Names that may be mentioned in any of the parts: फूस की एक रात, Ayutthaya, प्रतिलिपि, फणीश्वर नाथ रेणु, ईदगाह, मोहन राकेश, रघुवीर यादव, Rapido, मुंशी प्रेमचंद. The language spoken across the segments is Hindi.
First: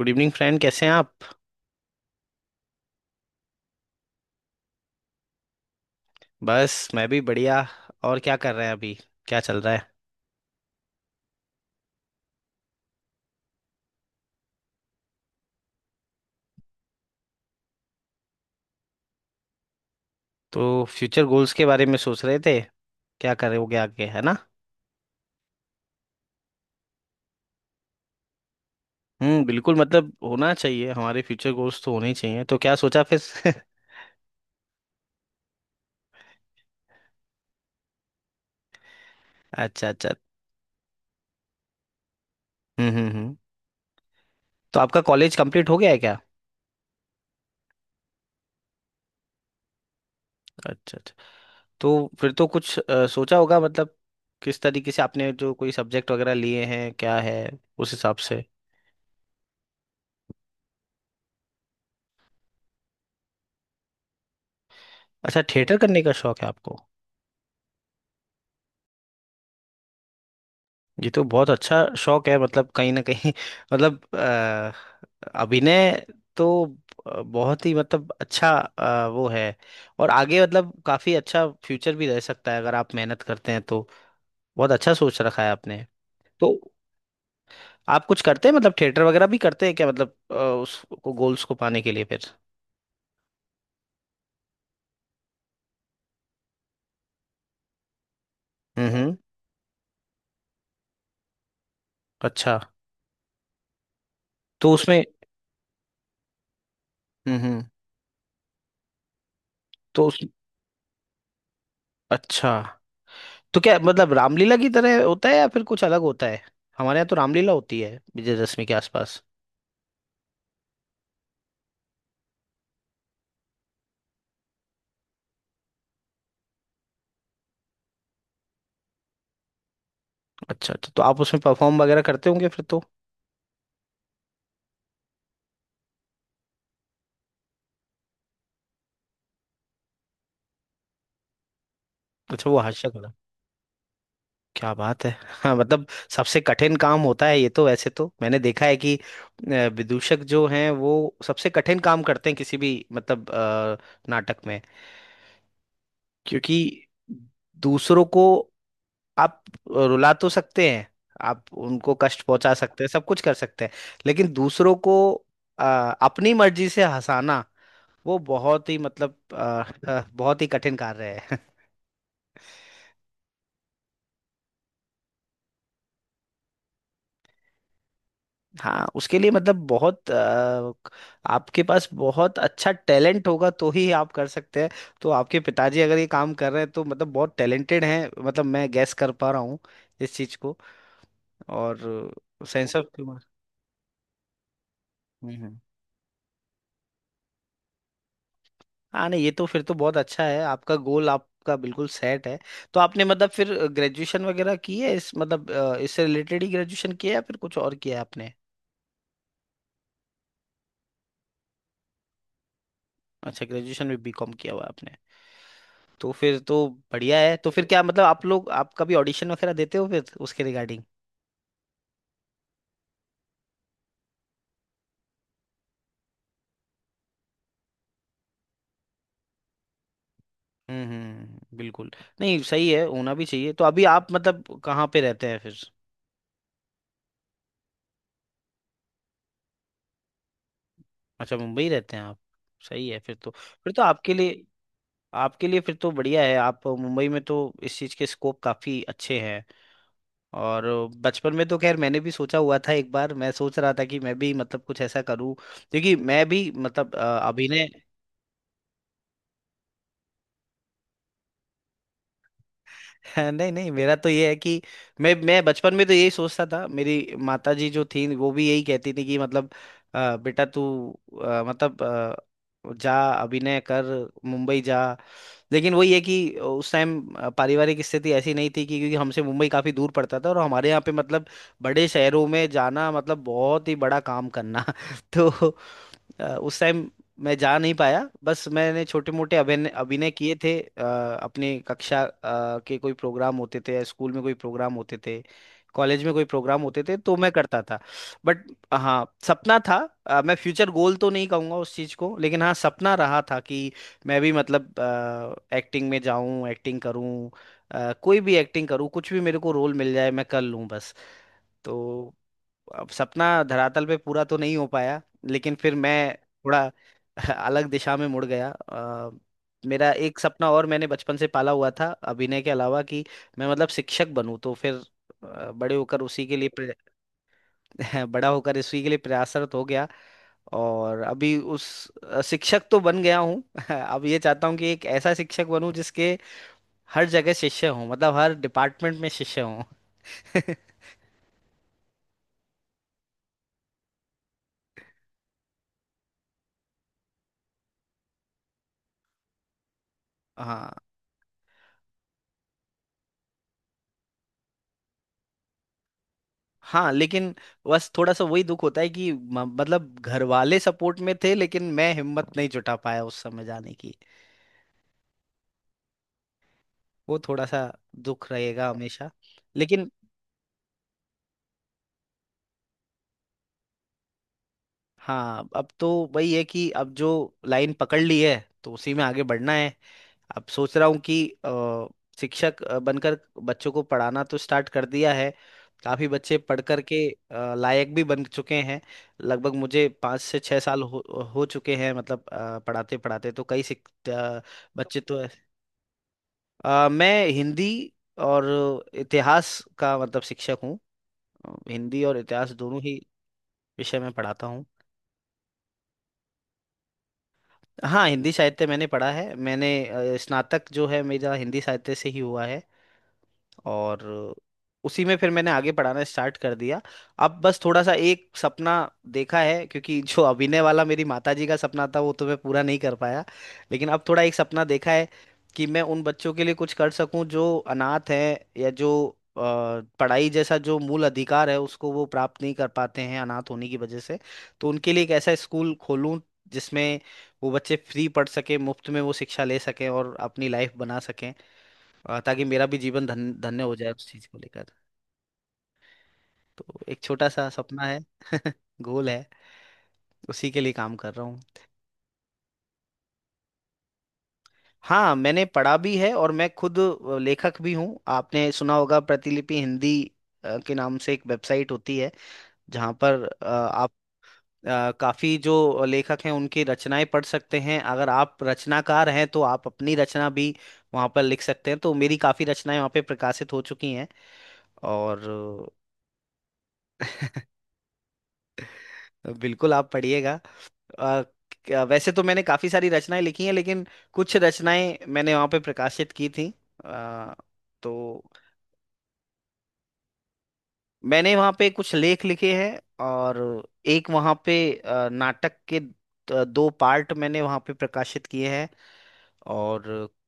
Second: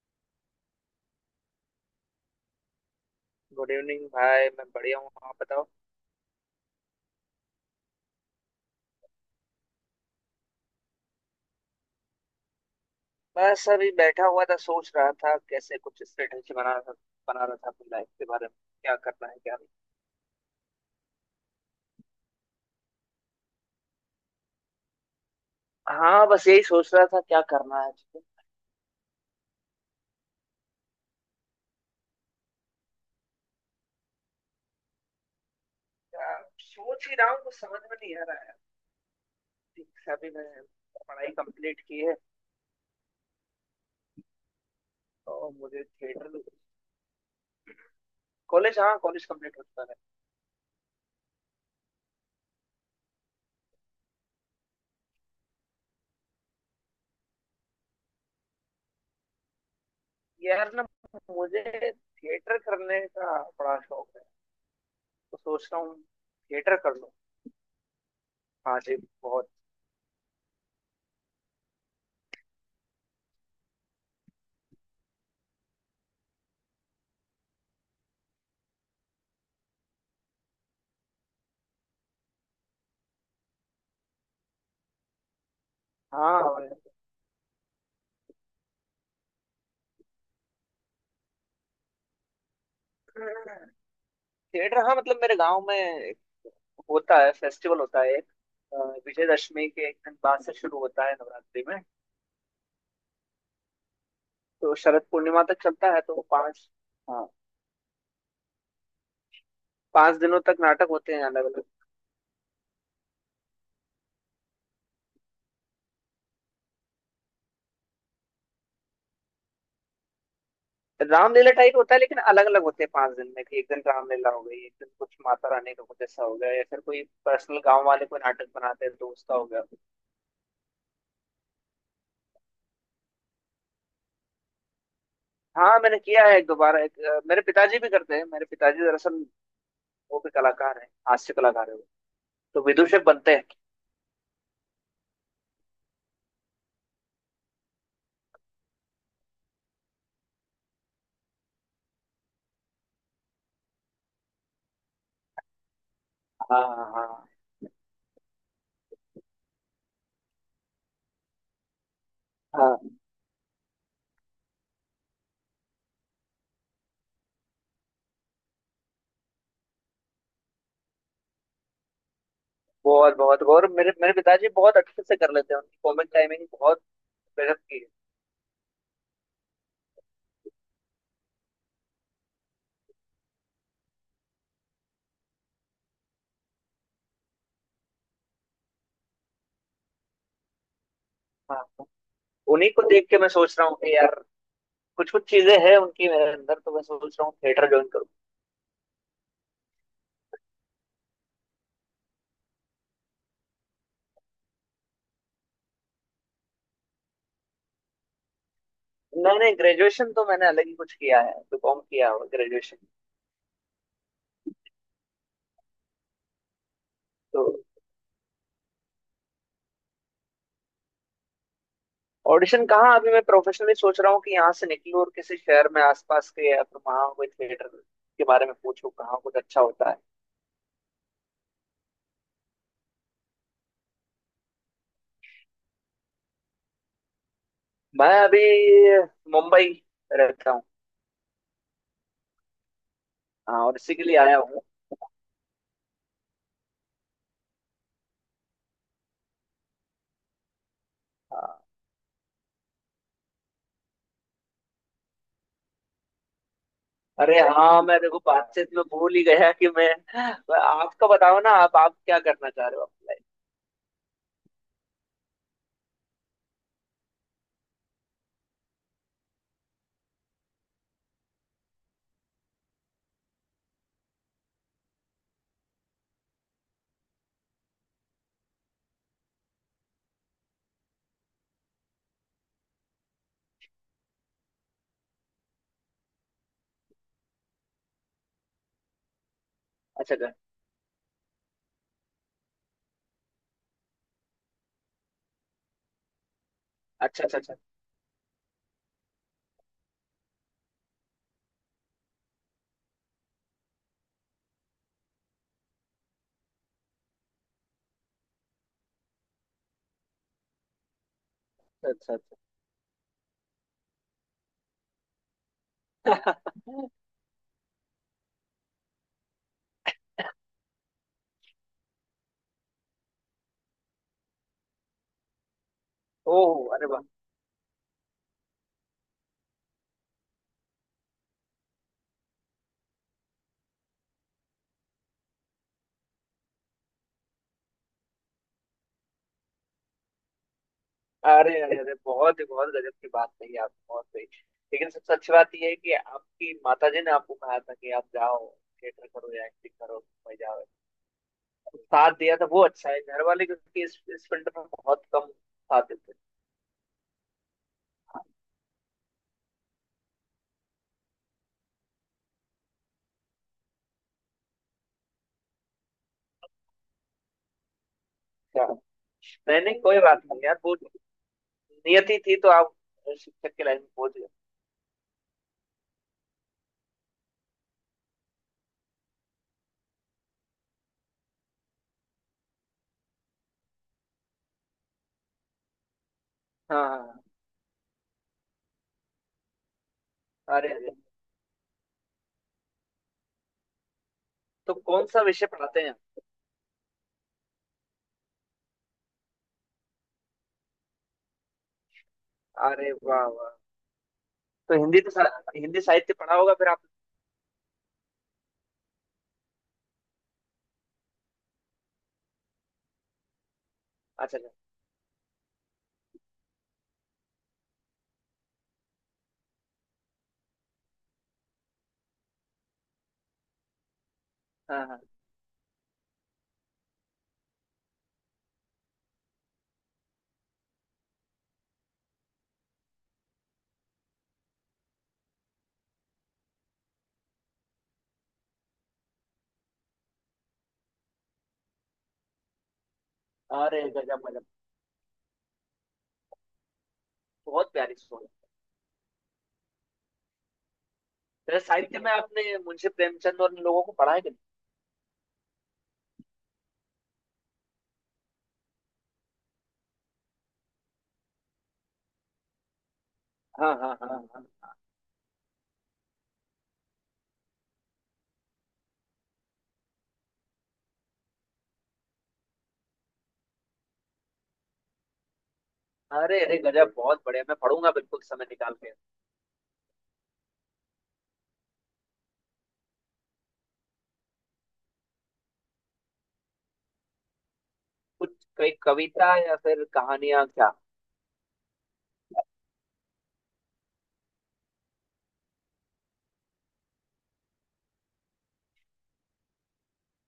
Good evening friend. कैसे हैं आप? गुड इवनिंग भाई, मैं बढ़िया हूँ। आप बताओ। बस मैं भी बढ़िया। और क्या कर रहे हैं अभी? क्या चल रहा है? बस अभी बैठा हुआ था, सोच रहा था कैसे कुछ स्ट्रेटजी बना रहा था अपनी लाइफ के बारे में। क्या करना है क्या नहीं। तो फ्यूचर गोल्स के बारे में सोच रहे थे, क्या करोगे आगे, है ना? हाँ, बस यही सोच रहा था क्या करना है ठीक है। हम्म, बिल्कुल, मतलब होना चाहिए, हमारे फ्यूचर गोल्स तो होने ही चाहिए। तो क्या सोचा फिर? सोच ही रहा हूँ, कुछ समझ में नहीं आ रहा है अच्छा ठीक से अच्छा। अभी। मैं पढ़ाई कंप्लीट की है, हम्म। तो आपका कॉलेज तो कंप्लीट हो मुझे गया है क्या? थिएटर। कॉलेज हाँ, कॉलेज कंप्लीट हो चुका है। अच्छा अच्छा। तो फिर तो कुछ सोचा होगा, मतलब किस तरीके से आपने जो कोई सब्जेक्ट वगैरह लिए हैं, क्या है उस हिसाब से। यार ना, मुझे थिएटर करने का बड़ा शौक है। तो अच्छा, सोच थिएटर रहा हूँ करने का शौक है थिएटर आपको। कर लूँ। हाँ जी, बहुत। ये तो बहुत अच्छा शौक है, मतलब कहीं ना कहीं मतलब अभिनय तो बहुत ही मतलब अच्छा वो है। और आगे मतलब काफी अच्छा फ्यूचर भी रह सकता है अगर आप मेहनत करते हैं तो। बहुत अच्छा सोच रखा है आपने। तो हाँ, आप कुछ करते हैं मतलब थिएटर वगैरह भी करते हैं क्या, मतलब उसको गोल्स को पाने के लिए फिर? थिएटर। हाँ, मतलब मेरे गांव में एक होता है, फेस्टिवल होता है एक, अ, हम्म। विजयदशमी के एक दिन बाद से शुरू होता है नवरात्रि में। अच्छा। तो तो शरद उसमें। पूर्णिमा तक चलता है, तो पांच। हाँ, हम्म। तो उस। पांच दिनों तक नाटक होते हैं अलग अलग। अच्छा, तो क्या मतलब रामलीला की तरह होता है या फिर कुछ अलग होता है? हमारे यहाँ तो रामलीला होती है विजयदशमी के आसपास। रामलीला टाइप होता है लेकिन अलग अलग होते हैं पांच दिन में, कि एक दिन रामलीला हो गई, एक दिन कुछ माता रानी का कुछ ऐसा हो गया, या फिर कोई पर्सनल गांव वाले कोई नाटक बनाते हैं, दोस्त का हो गया। अच्छा अच्छा, तो आप उसमें परफॉर्म वगैरह करते होंगे फिर तो। हाँ, मैंने किया है एक, दोबारा एक, मेरे पिताजी भी करते हैं। मेरे पिताजी दरअसल वो भी कलाकार हैं, हास्य कलाकार है वो, अच्छा, वो तो हास्य विदूषक कला। बनते हैं। क्या बात है। हाँ मतलब सबसे कठिन काम होता है ये, तो वैसे तो मैंने देखा है कि विदूषक जो हैं वो सबसे कठिन काम करते हैं किसी भी मतलब नाटक में, क्योंकि हाँ हाँ दूसरों को आप रुला तो सकते हैं, आप उनको कष्ट पहुंचा सकते हैं, हाँ। सब कुछ कर सकते हैं, लेकिन दूसरों को अ, अपनी मर्जी से हंसाना वो बहुत ही मतलब बहुत ही कठिन कार्य है। बहुत बहुत, और मेरे मेरे पिताजी बहुत अच्छे से कर लेते हैं, उनकी कॉमिक टाइमिंग बहुत गजब की है। हाँ, उसके लिए मतलब बहुत आपके पास बहुत अच्छा टैलेंट होगा तो ही आप कर सकते हैं। तो आपके पिताजी अगर ये काम कर रहे हैं तो मतलब बहुत टैलेंटेड हैं, मतलब मैं गैस कर पा रहा हूँ इस चीज को। हाँ, और उन्हीं सेंस को ऑफ देख के ह्यूमर। मैं सोच रहा हूँ कि यार कुछ कुछ हम्म। चीजें हैं उनकी मेरे अंदर, तो मैं सोच रहा हूँ थिएटर ज्वाइन करूँ। हाँ, नहीं, ये तो फिर तो बहुत अच्छा है, आपका गोल आपका बिल्कुल सेट है। तो आपने मतलब फिर ग्रेजुएशन वगैरह की है इस मतलब इससे रिलेटेड ही ग्रेजुएशन किया है या फिर कुछ और किया है आपने? मैंने ग्रेजुएशन तो मैंने अलग ही कुछ किया है, बीकॉम किया हुआ ग्रेजुएशन। अच्छा, ग्रेजुएशन में बीकॉम किया हुआ है आपने। तो फिर तो बढ़िया है। तो तो फिर क्या मतलब आप लोग, आप कभी ऑडिशन वगैरह देते हो फिर उसके रिगार्डिंग? ऑडिशन कहाँ, अभी मैं प्रोफेशनली सोच रहा हूँ कि यहाँ से निकलूँ और किसी शहर में आसपास के या फिर वहाँ कोई थिएटर के बारे में पूछूँ कहाँ कुछ अच्छा होता है। बिल्कुल। नहीं सही है, होना भी चाहिए। तो अभी आप मतलब कहाँ पे रहते हैं फिर? मैं अभी मुंबई रहता हूँ। अच्छा, मुंबई रहते हैं आप। सही है, हाँ, फिर और तो इसी के आपके लिए आया लिए, हूँ। आपके लिए फिर तो बढ़िया है, आप मुंबई में तो इस चीज़ के स्कोप काफ़ी अच्छे हैं। और बचपन में तो हाँ। खैर मैंने भी सोचा हुआ था, एक बार मैं सोच रहा था कि मैं भी मतलब कुछ ऐसा करूं, क्योंकि मैं भी मतलब अरे अभिनय। हाँ, मैं देखो बातचीत में भूल ही गया कि मैं। आपका बताओ ना, आप क्या करना चाह रहे हो अपनी लाइफ। हाँ, नहीं नहीं, मेरा तो ये है कि मैं बचपन में तो यही सोचता था, मेरी माता जी जो थी वो भी यही कहती थी कि मतलब, बेटा तू मतलब जा, अभिनय कर, मुंबई जा।" लेकिन वही है कि उस टाइम पारिवारिक स्थिति ऐसी नहीं थी कि, क्योंकि हमसे मुंबई काफी दूर पड़ता था और हमारे यहाँ पे मतलब बड़े शहरों में जाना मतलब बहुत ही बड़ा काम करना। तो उस टाइम मैं जा नहीं पाया। बस मैंने छोटे मोटे अभिनय अभिनय अच्छा कर। किए थे अपने कक्षा के कोई प्रोग्राम होते थे या स्कूल में कोई प्रोग्राम होते थे, कॉलेज में कोई प्रोग्राम होते थे तो अच्छा मैं अच्छा अच्छा। करता था। बट हाँ, सपना था। मैं फ्यूचर गोल तो नहीं कहूँगा उस चीज़ को, लेकिन हाँ सपना रहा था कि मैं भी मतलब एक्टिंग में जाऊँ, एक्टिंग करूँ, कोई भी एक्टिंग करूँ, कुछ भी मेरे को रोल मिल जाए, मैं कर लूँ बस। तो अच्छा अच्छा अब सपना धरातल पे पूरा तो नहीं हो पाया, लेकिन फिर मैं अच्छा। थोड़ा अलग दिशा में मुड़ गया। मेरा एक सपना और मैंने बचपन से पाला हुआ था अभिनय के अलावा, कि मैं मतलब शिक्षक बनूं। तो फिर बड़े होकर उसी के लिए ओह अरे वाह। बड़ा होकर उसी के लिए प्रयासरत हो गया। और अभी उस शिक्षक तो बन गया हूँ। अब ये चाहता हूँ कि एक ऐसा शिक्षक बनूं जिसके हर जगह शिष्य हों, मतलब हर डिपार्टमेंट में शिष्य हों। अरे अरे अरे, बहुत ही बहुत गजब की बात कही आप, बहुत सही। लेकिन सबसे अच्छी बात यह है कि आपकी माताजी ने आपको कहा था कि आप जाओ थिएटर करो या एक्टिंग करो, भाई जाओ, हाँ साथ दिया था वो। अच्छा है घर वाले, क्योंकि इस फील्ड में बहुत कम साथ देते हाँ। लेकिन बस थोड़ा हैं। सा वही दुख होता है कि मतलब घर वाले सपोर्ट में थे लेकिन मैं हिम्मत नहीं जुटा पाया उस समय जाने की। वो थोड़ा सा दुख रहेगा अच्छा। हमेशा। नहीं नहीं, लेकिन कोई बात नहीं यार, वो नियति थी, तो आप शिक्षक की लाइन में पहुंच गए। हाँ, अब तो वही है कि अब जो लाइन पकड़ ली है तो उसी में आगे बढ़ना है। अब सोच रहा हूँ कि शिक्षक बनकर बच्चों को पढ़ाना तो स्टार्ट कर दिया है। काफी बच्चे पढ़ हाँ करके हाँ। लायक भी बन चुके हैं। लगभग मुझे पाँच से छः अरे साल अरे, हो चुके हैं मतलब पढ़ाते पढ़ाते। तो कई तो बच्चे कौन तो सा विषय पढ़ाते हैं आप? मैं हिंदी और इतिहास का मतलब शिक्षक हूँ। हिंदी और इतिहास दोनों अरे ही वाह वाह। विषय में पढ़ाता हूँ। तो हिंदी तो हिंदी साहित्य पढ़ा होगा फिर आप। हाँ, हिंदी साहित्य मैंने पढ़ा है। मैंने स्नातक जो है मेरा हिंदी साहित्य से ही हुआ है, और अच्छा अच्छा। उसी में फिर मैंने आगे पढ़ाना स्टार्ट कर दिया। अब बस थोड़ा सा एक सपना देखा है, क्योंकि जो अभिनय वाला मेरी माताजी का सपना था वो तो मैं पूरा नहीं कर पाया, लेकिन अब थोड़ा एक सपना हाँ देखा हाँ। है कि मैं उन बच्चों के लिए कुछ कर सकूं जो अनाथ हैं या जो अ, पढ़ाई जैसा जो मूल अधिकार है उसको वो प्राप्त नहीं कर पाते हैं अनाथ होने की वजह से। तो उनके लिए एक ऐसा स्कूल खोलूं जिसमें वो बच्चे फ्री पढ़ सके, मुफ्त में वो शिक्षा ले सकें और अपनी लाइफ बना सकें, ताकि मेरा भी जीवन धन्य हो अरे जाए उस गजब चीज को गजब। लेकर। तो एक छोटा सा बहुत सपना प्यारी है। सोच। गोल है, उसी के लिए काम कर रहा हूँ। फिर साहित्य में आपने मुंशी प्रेमचंद और इन लोगों को पढ़ा है कि नहीं। हाँ, मैंने पढ़ा भी है और मैं खुद लेखक भी हूँ। आपने सुना होगा प्रतिलिपि हिंदी के नाम से एक वेबसाइट होती है, जहाँ पर हाँ आप हाँ हाँ हाँ। काफी जो लेखक हैं उनकी रचनाएं पढ़ सकते हैं। अगर आप रचनाकार हैं तो आप अपनी रचना भी वहाँ पर लिख सकते हैं। तो मेरी काफी रचनाएं वहाँ पे प्रकाशित हो चुकी हैं और अरे अरे गजब, बहुत बढ़िया, मैं पढ़ूंगा बिल्कुल समय निकाल के। बिल्कुल आप पढ़िएगा। अ, वैसे तो मैंने काफ़ी सारी रचनाएं लिखी हैं लेकिन कुछ रचनाएं मैंने वहाँ पे प्रकाशित की थी। अ, तो कुछ कोई कविता या फिर कहानियां क्या। मैंने वहाँ पे कुछ लेख लिखे हैं, और एक वहाँ पे नाटक के दो पार्ट मैंने वहाँ पे प्रकाशित किए हैं, और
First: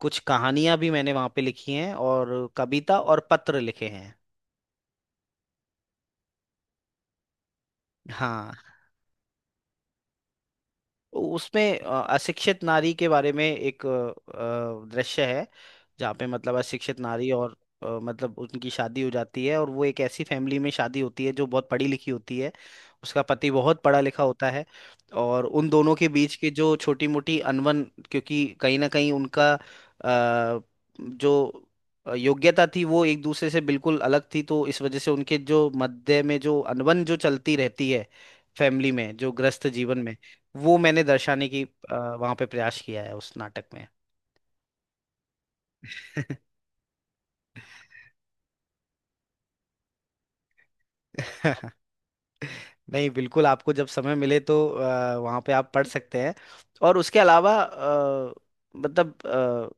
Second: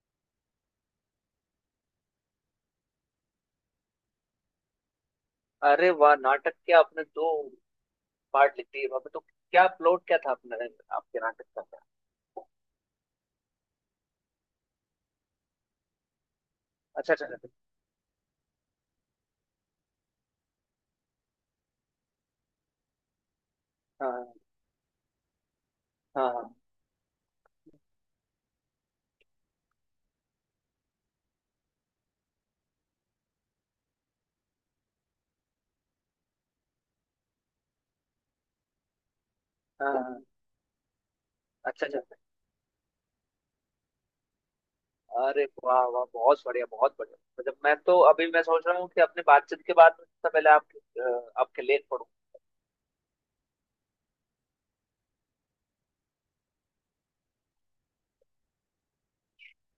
कुछ कहानियां भी मैंने वहाँ पे लिखी हैं, और कविता और पत्र लिखे हैं। अरे वाह, नाटक के आपने दो हाँ, पार्ट लिख दिए बाबा, तो क्या प्लॉट क्या था अपने, आपके नाटक उसमें का। अशिक्षित नारी के बारे में एक दृश्य है, जहाँ पे मतलब अशिक्षित अच्छा अच्छा नारी अच्छा। और मतलब उनकी शादी हो जाती है, और वो एक ऐसी फैमिली में शादी होती है जो बहुत पढ़ी लिखी होती है। उसका पति बहुत पढ़ा लिखा हाँ होता है, और उन दोनों के हाँ बीच के हाँ जो छोटी मोटी अनबन, क्योंकि कहीं ना कहीं उनका जो योग्यता थी वो एक दूसरे से बिल्कुल अलग थी, तो इस वजह से उनके जो मध्य में जो अनबन जो चलती रहती है फैमिली में, जो ग्रस्त हाँ जीवन हाँ, में, हाँ। वो मैंने दर्शाने की अच्छा अच्छा। वहां पे प्रयास किया है उस नाटक में। अरे वाह वाह, बहुत बढ़िया बहुत बढ़िया। मतलब मैं तो अभी मैं सोच रहा हूँ कि अपने बातचीत के बाद सबसे पहले आपके, आपके लेख पढ़ूं। नहीं, बिल्कुल, आपको जब समय मिले तो वहां पे आप पढ़ सकते हैं। और उसके अलावा मतलब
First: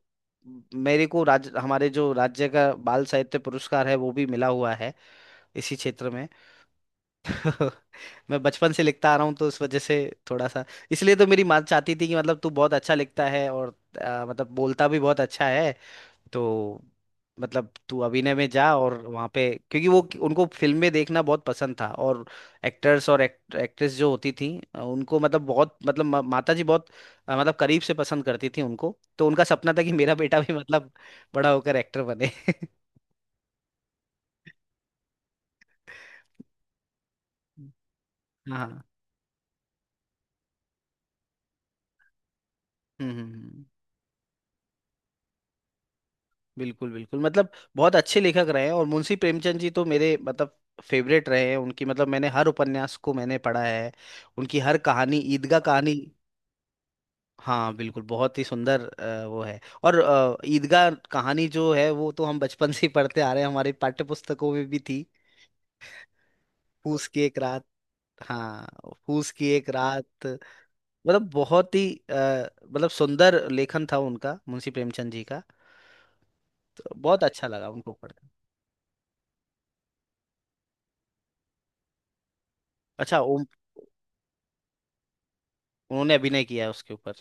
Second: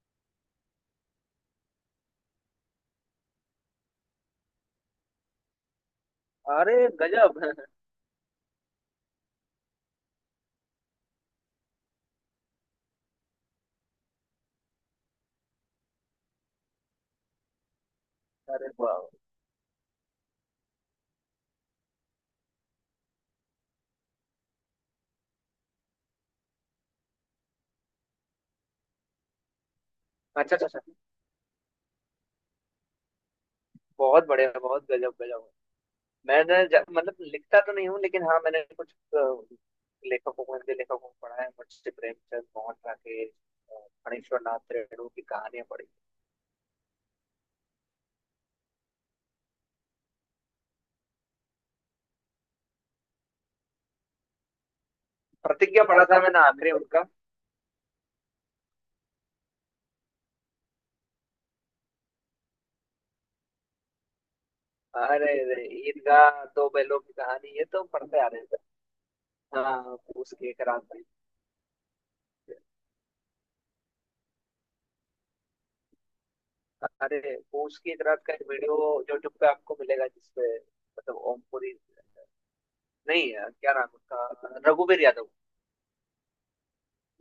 मेरे को राज्य, हमारे जो राज्य का बाल साहित्य पुरस्कार है वो भी मिला हुआ है इसी क्षेत्र में। अरे गजब। मैं बचपन से लिखता आ रहा हूँ तो उस वजह से थोड़ा सा। इसलिए तो मेरी माँ चाहती थी कि मतलब तू बहुत अच्छा लिखता है, और मतलब बोलता भी बहुत अच्छा है, तो मतलब तू अभिनय में अरे जा। वाह और वाह। वहाँ पे, क्योंकि वो, उनको फिल्म में देखना बहुत पसंद था, और एक्टर्स और एक्ट्रेस जो होती थी उनको मतलब बहुत, मतलब माता जी बहुत मतलब करीब से पसंद करती थी उनको। तो उनका सपना था कि मेरा बेटा भी अच्छा अच्छा अच्छा। मतलब बड़ा होकर एक्टर बने। बहुत बढ़िया, बहुत गजब गजब। मैंने मतलब लिखता तो नहीं हूँ लेकिन हाँ, मैंने हाँ। कुछ, लेखकों को, हिंदी लेखकों को पढ़ा है, मुंशी प्रेमचंद, मोहन हम्म राकेश, हम्म, हम्म, फणीश्वर नाथ रेणु की कहानियां पढ़ी। बिल्कुल बिल्कुल, मतलब बहुत अच्छे लेखक रहे हैं। और मुंशी प्रेमचंद जी तो मेरे मतलब फेवरेट रहे हैं। उनकी मतलब मैंने हर उपन्यास को मैंने पढ़ा है, उनकी हर कहानी, ईदगाह प्रतिज्ञा कहानी। पढ़ा था मैंने आखिरी उनका। हाँ बिल्कुल, बहुत ही सुंदर वो है। और ईदगाह कहानी जो है वो तो हम बचपन से ही पढ़ते आ रहे हैं, हमारी पाठ्य पुस्तकों में भी थी। अरे रे, ईदगाह, दो बैलों फूस की की एक कहानी, ये रात। तो पढ़ते आ रहे थे। हाँ, फूस की एक हाँ, रात, उसके एक रात मतलब बहुत ही अ, में। मतलब सुंदर लेखन था उनका, मुंशी प्रेमचंद जी का। तो अरे, बहुत अच्छा वो लगा उनको उसकी रात पढ़कर। का एक वीडियो यूट्यूब पे आपको मिलेगा, जिसपे मतलब ओमपुरी, अच्छा, नहीं ओम। है, क्या नाम उसका, रघुवीर यादव। उन्होंने अभिनय किया है उसके ऊपर।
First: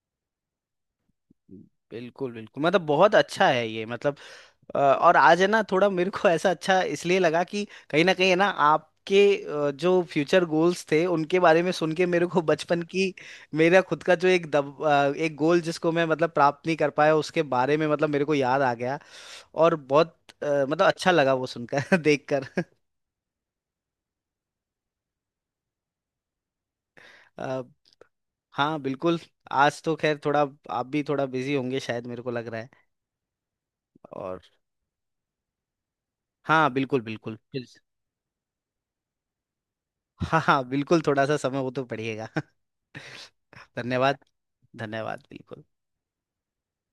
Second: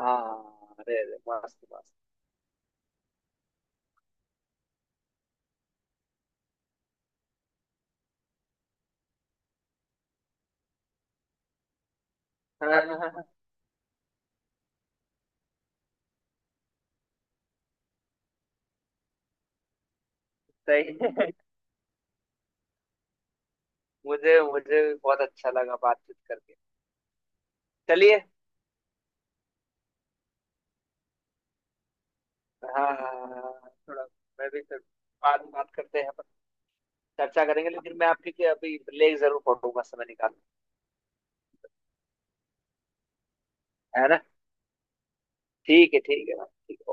हाँ, अरे अरे, मस्त मस्त। बिल्कुल बिल्कुल, मतलब बहुत अच्छा है ये मतलब। और आज है ना थोड़ा मेरे को ऐसा अच्छा इसलिए लगा कि कहीं ना कहीं है ना आपके जो फ्यूचर गोल्स थे उनके बारे में सुन के मेरे को बचपन की, हाँ, मेरा खुद का जो एक एक गोल जिसको मैं मतलब प्राप्त नहीं कर पाया उसके बारे में मतलब मेरे को याद आ गया। और बहुत मतलब सही अच्छा है, लगा वो सुनकर देखकर। मुझे मुझे भी बहुत अच्छा लगा बातचीत करके। अ, चलिए। हाँ बिल्कुल। आज तो खैर थोड़ा आप भी थोड़ा बिजी होंगे शायद, मेरे को लग रहा है। हाँ हाँ, हाँ, हाँ, थोड़ा। और मैं भी फिर बाद में बात करते हैं अपन, हाँ बिल्कुल बिल्कुल। चर्चा करेंगे। लेकिन मैं आपके लिए अभी ब्रेक जरूर पढ़ूंगा समय निकाल हाँ के, हाँ बिल्कुल, थोड़ा सा समय वो तो पड़ेगा। है ना। धन्यवाद। धन्यवाद बिल्कुल। ठीक है भाई, ठीक है।